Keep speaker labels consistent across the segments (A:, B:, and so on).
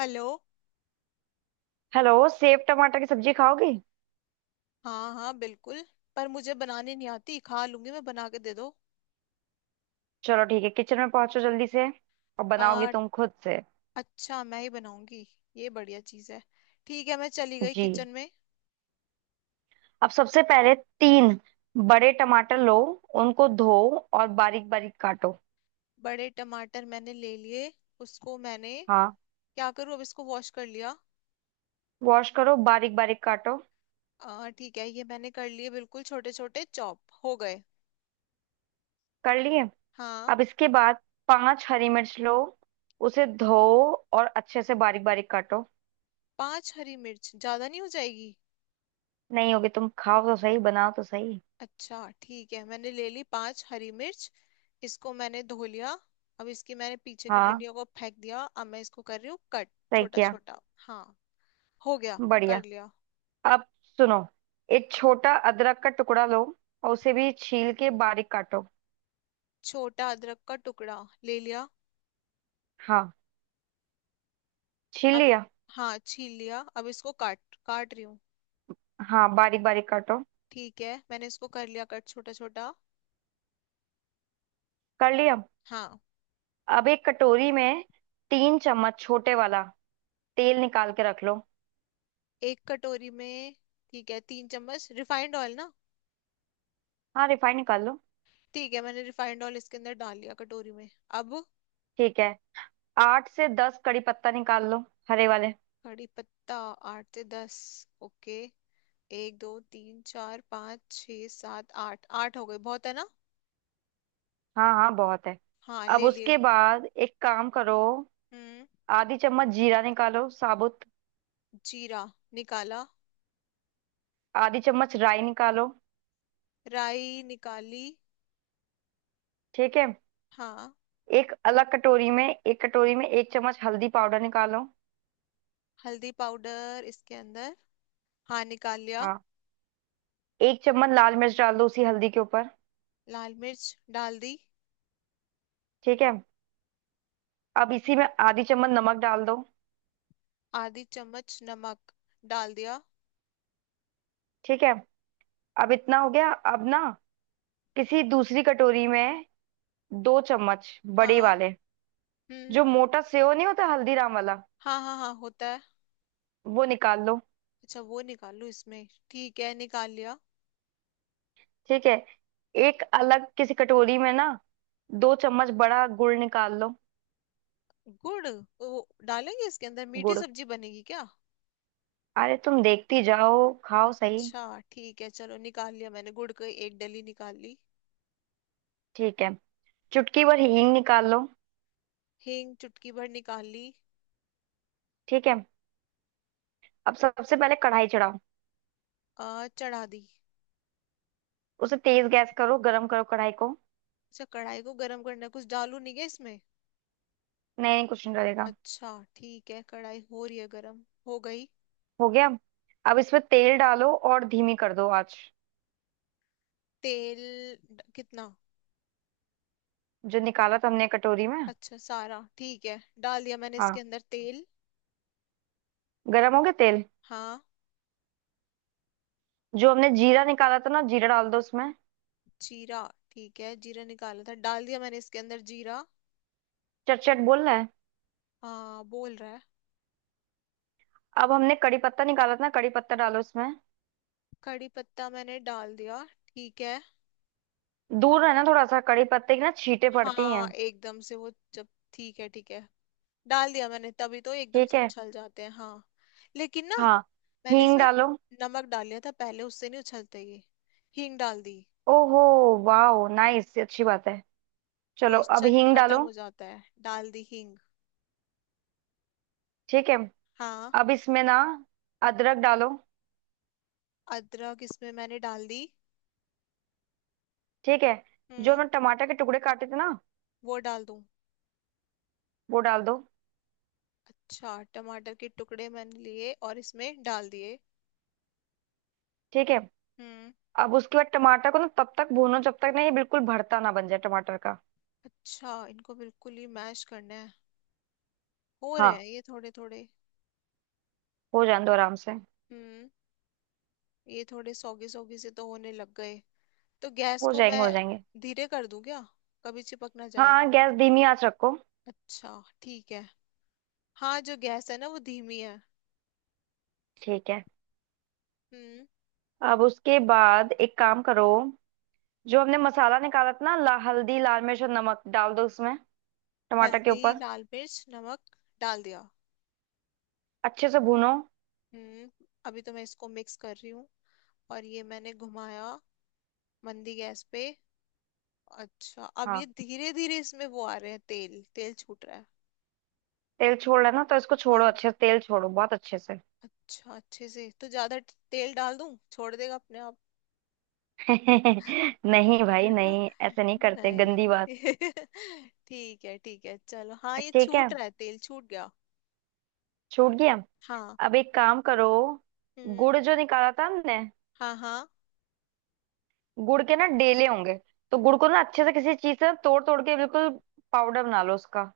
A: Hello.
B: Hello. सेब टमाटर की सब्जी खाओगे?
A: हाँ हाँ बिल्कुल। पर मुझे बनाने नहीं आती खा लूंगी मैं बना के दे दो।
B: चलो ठीक है, किचन में पहुंचो जल्दी से। और बनाओगी
A: आ,
B: तुम खुद से?
A: अच्छा मैं ही बनाऊंगी। ये बढ़िया चीज है। ठीक है मैं चली गई
B: जी।
A: किचन में।
B: अब सबसे पहले तीन बड़े टमाटर लो, उनको धो और बारीक बारीक काटो।
A: बड़े टमाटर मैंने ले लिए। उसको मैंने
B: हाँ,
A: क्या करूँ अब इसको वॉश कर लिया।
B: वॉश करो, बारीक बारीक काटो।
A: ठीक है ये मैंने कर लिए बिल्कुल छोटे छोटे चॉप हो गए।
B: कर लिए?
A: हाँ।
B: अब इसके बाद पांच हरी मिर्च लो, उसे धो और अच्छे से बारीक बारीक काटो।
A: पांच हरी मिर्च ज्यादा नहीं हो जाएगी?
B: नहीं होगी, तुम खाओ तो सही, बनाओ तो सही।
A: अच्छा ठीक है मैंने ले ली पांच हरी मिर्च। इसको मैंने धो लिया। अब इसकी मैंने पीछे की
B: हाँ,
A: डंडियों को फेंक दिया अब मैं इसको कर रही हूँ कट।
B: सही
A: छोटा
B: किया।
A: छोटा। हाँ। हो गया।
B: बढ़िया।
A: कर लिया।
B: अब सुनो, एक छोटा अदरक का टुकड़ा लो और उसे भी छील के बारीक काटो।
A: छोटा अदरक का टुकड़ा। ले लिया।
B: हाँ, छील
A: अब।
B: लिया।
A: हाँ छील लिया अब इसको काट काट रही हूँ।
B: हाँ, बारीक बारीक काटो।
A: ठीक है मैंने इसको कर लिया कट छोटा छोटा।
B: कर लिया?
A: हाँ।
B: अब एक कटोरी में 3 चम्मच छोटे वाला तेल निकाल के रख लो।
A: एक कटोरी में। ठीक है 3 चम्मच रिफाइंड ऑयल ना।
B: हाँ, रिफाइंड निकाल लो।
A: ठीक है मैंने रिफाइंड ऑयल इसके अंदर डाल लिया कटोरी में। अब।
B: ठीक है, 8 से 10 कड़ी पत्ता निकाल लो, हरे वाले।
A: कड़ी पत्ता। आठ से दस। ओके। एक दो तीन चार पाँच छः सात आठ आठ हो गए बहुत है ना।
B: हाँ हाँ, बहुत है।
A: हाँ
B: अब
A: ले लिए।
B: उसके बाद एक काम करो।
A: हम्म।
B: आधी चम्मच जीरा निकालो, साबुत।
A: जीरा। निकाला।
B: आधी चम्मच राई निकालो।
A: राई निकाली।
B: ठीक है।
A: हाँ।
B: एक अलग कटोरी में, एक कटोरी में एक चम्मच हल्दी पाउडर निकालो।
A: हल्दी पाउडर इसके अंदर। हाँ निकाल लिया।
B: हाँ। एक चम्मच लाल मिर्च डाल दो उसी हल्दी के ऊपर।
A: लाल मिर्च। डाल दी।
B: ठीक है। अब इसी में आधी चम्मच नमक डाल दो।
A: आधी चम्मच नमक। डाल दिया।
B: ठीक है। अब इतना हो गया। अब ना किसी दूसरी कटोरी में 2 चम्मच बड़े
A: हाँ।
B: वाले,
A: हम्म।
B: जो मोटा सेव नहीं होता हल्दीराम वाला,
A: हाँ हाँ हाँ होता है।
B: वो निकाल लो।
A: अच्छा वो निकाल लूँ इसमें ठीक है निकाल लिया।
B: ठीक है। एक अलग किसी कटोरी में ना, 2 चम्मच बड़ा गुड़ निकाल लो।
A: गुड़। वो डालेंगे इसके अंदर मीठी
B: गुड़।
A: सब्जी बनेगी क्या?
B: अरे, तुम देखती जाओ, खाओ सही।
A: अच्छा ठीक है चलो निकाल लिया मैंने गुड़ की एक डली निकाल ली।
B: ठीक है, चुटकी भर हींग निकाल लो।
A: हींग चुटकी भर निकाल ली।
B: ठीक है। अब सबसे पहले कढ़ाई चढ़ाओ।
A: चढ़ा दी।
B: उसे तेज गैस करो, गरम करो कढ़ाई को।
A: अच्छा कढ़ाई को गर्म करना है कुछ डालू नहीं क्या इसमें?
B: नहीं नहीं, कुछ नहीं डलेगा।
A: अच्छा। ठीक है कढ़ाई हो रही है गर्म हो गई।
B: हो गया? अब इसमें तेल डालो और धीमी कर दो आंच।
A: तेल। कितना?
B: जो निकाला था हमने कटोरी में।
A: अच्छा सारा ठीक है। डाल दिया मैंने
B: हाँ।
A: इसके अंदर तेल।
B: गरम हो गया तेल।
A: हाँ।
B: जो हमने जीरा निकाला था ना, जीरा डाल दो उसमें।
A: जीरा। ठीक है जीरा निकाला था डाल दिया मैंने इसके अंदर जीरा।
B: चट चट बोल रहा है।
A: हाँ बोल रहा है।
B: अब हमने कड़ी पत्ता निकाला था ना, कड़ी पत्ता डालो उसमें।
A: कड़ी पत्ता मैंने डाल दिया ठीक है।
B: दूर है ना थोड़ा सा, कड़ी पत्ते की ना छींटे पड़ती हैं।
A: हाँ एकदम से वो जब। ठीक है ठीक है। डाल दिया मैंने तभी तो एकदम
B: ठीक
A: से
B: है।
A: उछल जाते हैं हाँ। लेकिन ना।
B: हाँ,
A: मैंने
B: हींग
A: इसमें।
B: डालो।
A: नमक डाल लिया था पहले उससे नहीं उछलते ये। हींग डाल दी।
B: ओहो, वाह, नाइस, अच्छी बात है। चलो, अब
A: मॉइस्चर
B: हींग
A: खत्म
B: डालो।
A: हो जाता है डाल दी हींग।
B: ठीक है।
A: हाँ।
B: अब इसमें ना अदरक डालो।
A: अदरक इसमें मैंने डाल दी।
B: ठीक है। जो
A: हम्म।
B: हमने टमाटर के टुकड़े काटे थे ना,
A: वो डाल दूं?
B: वो डाल दो।
A: अच्छा टमाटर के टुकड़े मैंने लिए और इसमें डाल दिए।
B: ठीक है।
A: हम्म।
B: अब उसके बाद टमाटर को ना तब तक भूनो जब तक ना ये बिल्कुल भरता ना बन जाए टमाटर का।
A: अच्छा इनको बिल्कुल ही मैश करना है। हो रहे
B: हाँ,
A: हैं ये थोड़े थोड़े।
B: हो जाने दो आराम से।
A: हम्म। ये थोड़े सौगी सौगी से तो होने लग गए। तो गैस
B: हो
A: को
B: जाएंगे
A: मैं
B: हो जाएंगे।
A: धीरे कर दूं क्या? कभी चिपक ना जाए।
B: हाँ, गैस धीमी आंच रखो।
A: अच्छा ठीक है। हाँ जो गैस है ना वो धीमी है।
B: ठीक है।
A: हम्म।
B: अब उसके बाद एक काम करो। जो हमने मसाला निकाला था ना, हल्दी लाल मिर्च और नमक डाल दो उसमें, टमाटर के
A: हल्दी
B: ऊपर।
A: लाल मिर्च नमक डाल दिया।
B: अच्छे से भूनो।
A: हम्म। अभी तो मैं इसको मिक्स कर रही हूँ। और ये मैंने घुमाया मंदी गैस पे। अच्छा अब
B: हाँ,
A: ये धीरे धीरे इसमें वो आ रहे हैं तेल तेल छूट रहा है।
B: तेल छोड़ रहा है ना, तो इसको छोड़ो
A: हाँ।
B: अच्छे से, तेल छोड़ो बहुत अच्छे से।
A: अच्छा अच्छे से तो ज्यादा तेल डाल दूं छोड़ देगा अपने आप।
B: नहीं भाई
A: है ना।
B: नहीं, ऐसे नहीं करते, गंदी
A: नहीं
B: बात।
A: ठीक है चलो हाँ ये
B: ठीक है,
A: छूट रहा है तेल छूट गया।
B: छूट गया।
A: हाँ।
B: अब एक काम करो।
A: हम्म।
B: गुड़ जो निकाला था हमने,
A: हाँ हाँ।
B: गुड़ के ना डेले होंगे, तो गुड़ को ना अच्छे से किसी चीज से तोड़ तोड़ के बिल्कुल पाउडर बना लो उसका।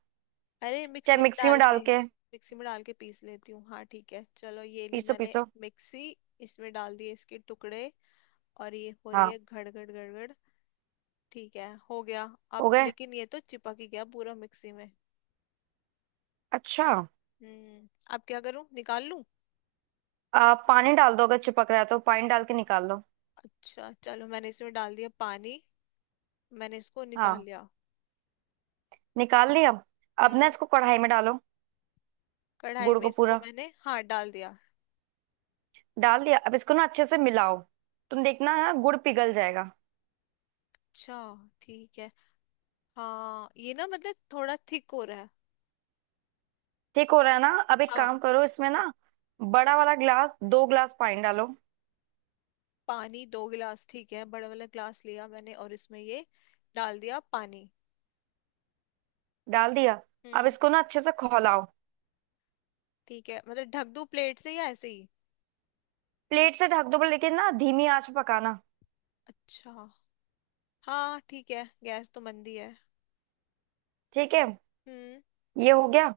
A: अरे
B: चाहे
A: मिक्सी में
B: मिक्सी में
A: डाल
B: डाल
A: के।
B: के
A: मिक्सी में डाल के पीस लेती हूँ हाँ ठीक है चलो ये ली
B: पीसो
A: मैंने
B: पीसो।
A: मिक्सी। इसमें डाल दिए इसके टुकड़े। और ये हो रही
B: हाँ,
A: है घड़ घड़ घड़ घड़। ठीक है हो गया।
B: हो
A: अब
B: गए?
A: लेकिन ये तो चिपक ही गया पूरा मिक्सी में।
B: अच्छा।
A: हम्म। अब क्या करूं निकाल लूं?
B: पानी डाल दो, अगर चिपक रहा है तो पानी डाल के निकाल लो।
A: अच्छा चलो मैंने इसमें डाल दिया पानी। मैंने इसको निकाल
B: हाँ,
A: लिया।
B: निकाल लिया? अब ना
A: हम्म।
B: इसको कढ़ाई में डालो,
A: कढ़ाई
B: गुड़
A: में
B: को
A: इसको
B: पूरा।
A: मैंने हाँ डाल दिया।
B: डाल दिया? अब इसको ना अच्छे से मिलाओ, तुम देखना ना गुड़ पिघल जाएगा।
A: अच्छा ठीक है। हाँ ये ना मतलब थोड़ा थिक हो रहा है।
B: ठीक हो रहा है ना? अब एक
A: हाँ
B: काम करो इसमें ना, बड़ा वाला ग्लास, 2 ग्लास पानी डालो।
A: पानी 2 गिलास ठीक है बड़ा वाला ग्लास लिया मैंने और इसमें ये डाल दिया पानी।
B: डाल दिया? अब
A: हम्म।
B: इसको ना अच्छे से खौलाओ।
A: ठीक है मतलब ढक दूं प्लेट से या ऐसे ही?
B: प्लेट से ढक दो, पर लेकिन ना धीमी आंच पे पकाना।
A: अच्छा। हाँ ठीक है गैस तो मंदी है।
B: ठीक है।
A: हम्म।
B: ये हो गया?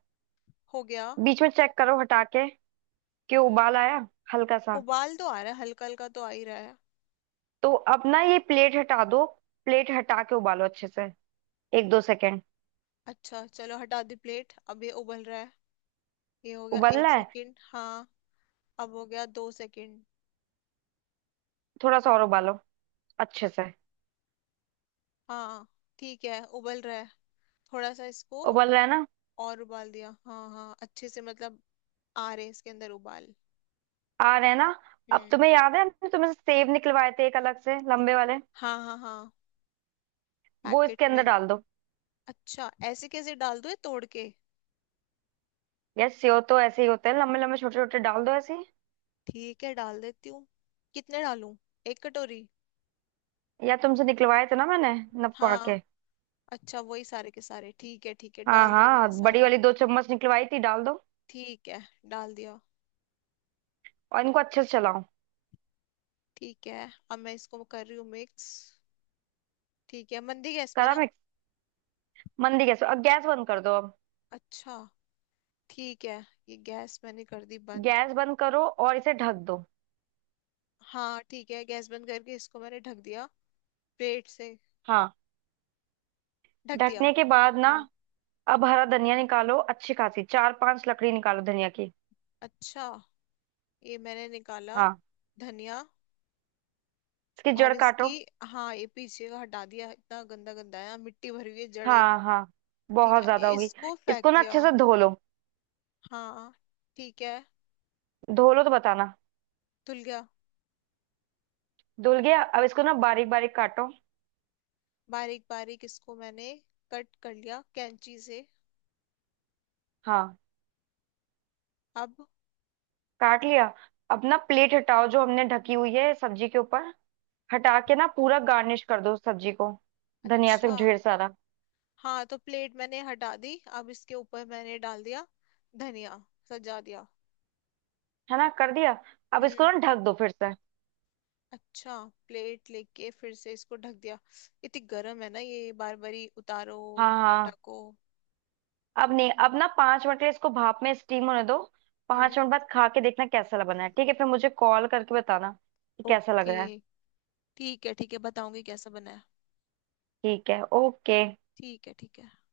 A: हो गया।
B: बीच में चेक करो हटा के, कि उबाल आया हल्का सा।
A: उबाल तो आ रहा है हल्का हल्का तो आ ही रहा है।
B: तो अब ना ये प्लेट हटा दो, प्लेट हटा के उबालो अच्छे से, एक दो सेकेंड।
A: अच्छा चलो हटा दी प्लेट अब ये उबल रहा है। ये हो गया
B: उबल
A: एक
B: रहा है।
A: सेकंड हाँ। अब हो गया 2 सेकंड।
B: थोड़ा सा और उबालो, अच्छे से।
A: हाँ ठीक है उबल रहा है। थोड़ा सा इसको
B: उबल रहा है ना?
A: और उबाल दिया हाँ हाँ अच्छे से मतलब आ रहे इसके अंदर उबाल।
B: आ रहा है ना? अब
A: हम्म।
B: तुम्हें याद है हमने तुमसे सेव निकलवाए थे एक अलग से, लंबे वाले?
A: हाँ हाँ हाँ।
B: वो
A: पैकेट
B: इसके अंदर
A: में।
B: डाल दो।
A: अच्छा ऐसे कैसे डाल दूँ ये तोड़ के।
B: यार सेव तो ऐसे ही होते हैं, लंबे लंबे छोटे छोटे, डाल दो ऐसे ही।
A: ठीक है डाल देती हूँ। कितने डालूं? एक कटोरी।
B: या तुमसे निकलवाए थे ना मैंने, नपवा
A: हाँ।
B: के।
A: अच्छा वही सारे के सारे ठीक है
B: हाँ
A: डाल दिए
B: हाँ,
A: मैंने
B: बड़ी
A: सारे।
B: वाली 2 चम्मच निकलवाई थी, डाल दो।
A: ठीक है डाल दिया।
B: और इनको अच्छे से चलाओ।
A: ठीक है अब मैं इसको कर रही हूँ मिक्स। ठीक है मंदी गैस पे
B: करा
A: ना।
B: मिक्स? मंदी गैस पे। अब गैस बंद कर दो अब।
A: अच्छा ठीक है। ये गैस मैंने कर दी बंद।
B: गैस बंद करो और इसे ढक दो।
A: हाँ ठीक है गैस बंद करके इसको मैंने ढक दिया प्लेट से।
B: हाँ।
A: ढक दिया।
B: ढकने के बाद ना
A: हम्म।
B: अब हरा धनिया निकालो, अच्छी खासी चार पांच लकड़ी निकालो धनिया की।
A: अच्छा ये मैंने निकाला
B: हाँ।
A: धनिया।
B: इसकी जड़
A: और
B: काटो।
A: इसकी हाँ ये पीछे का हटा दिया इतना गंदा गंदा है मिट्टी भरी हुई है जड़े।
B: हाँ हाँ,
A: ठीक
B: बहुत
A: है
B: ज्यादा होगी।
A: इसको फेंक
B: इसको ना अच्छे
A: दिया।
B: से धो लो।
A: हाँ। ठीक है।
B: धो लो तो बताना।
A: धुल गया।
B: धुल गया? अब इसको ना बारीक बारीक काटो।
A: बारीक बारीक इसको मैंने कट कर लिया कैंची से।
B: हाँ,
A: अब।
B: काट लिया? अब ना प्लेट हटाओ जो हमने ढकी हुई है सब्जी के ऊपर, हटा के ना पूरा गार्निश कर दो उस सब्जी को, धनिया से
A: अच्छा
B: ढेर सारा।
A: हाँ तो प्लेट मैंने हटा दी अब इसके ऊपर मैंने डाल दिया धनिया सजा दिया।
B: है ना, कर दिया? अब
A: हम्म।
B: इसको ना ढक दो फिर से।
A: अच्छा प्लेट लेके फिर से इसको ढक दिया। इतनी गर्म है ना ये बार बारी उतारो और
B: हाँ हाँ।
A: ढको।
B: अब नहीं, अब ना 5 मिनट के लिए इसको भाप में स्टीम होने दो।
A: हम्म।
B: 5 मिनट बाद खा के देखना कैसा लग बना है, ठीक है? फिर मुझे कॉल करके बताना कि कैसा लग
A: ओके।
B: रहा है।
A: ठीक है बताऊंगी कैसा बना है।
B: ठीक है, ओके।
A: ठीक है ठीक है।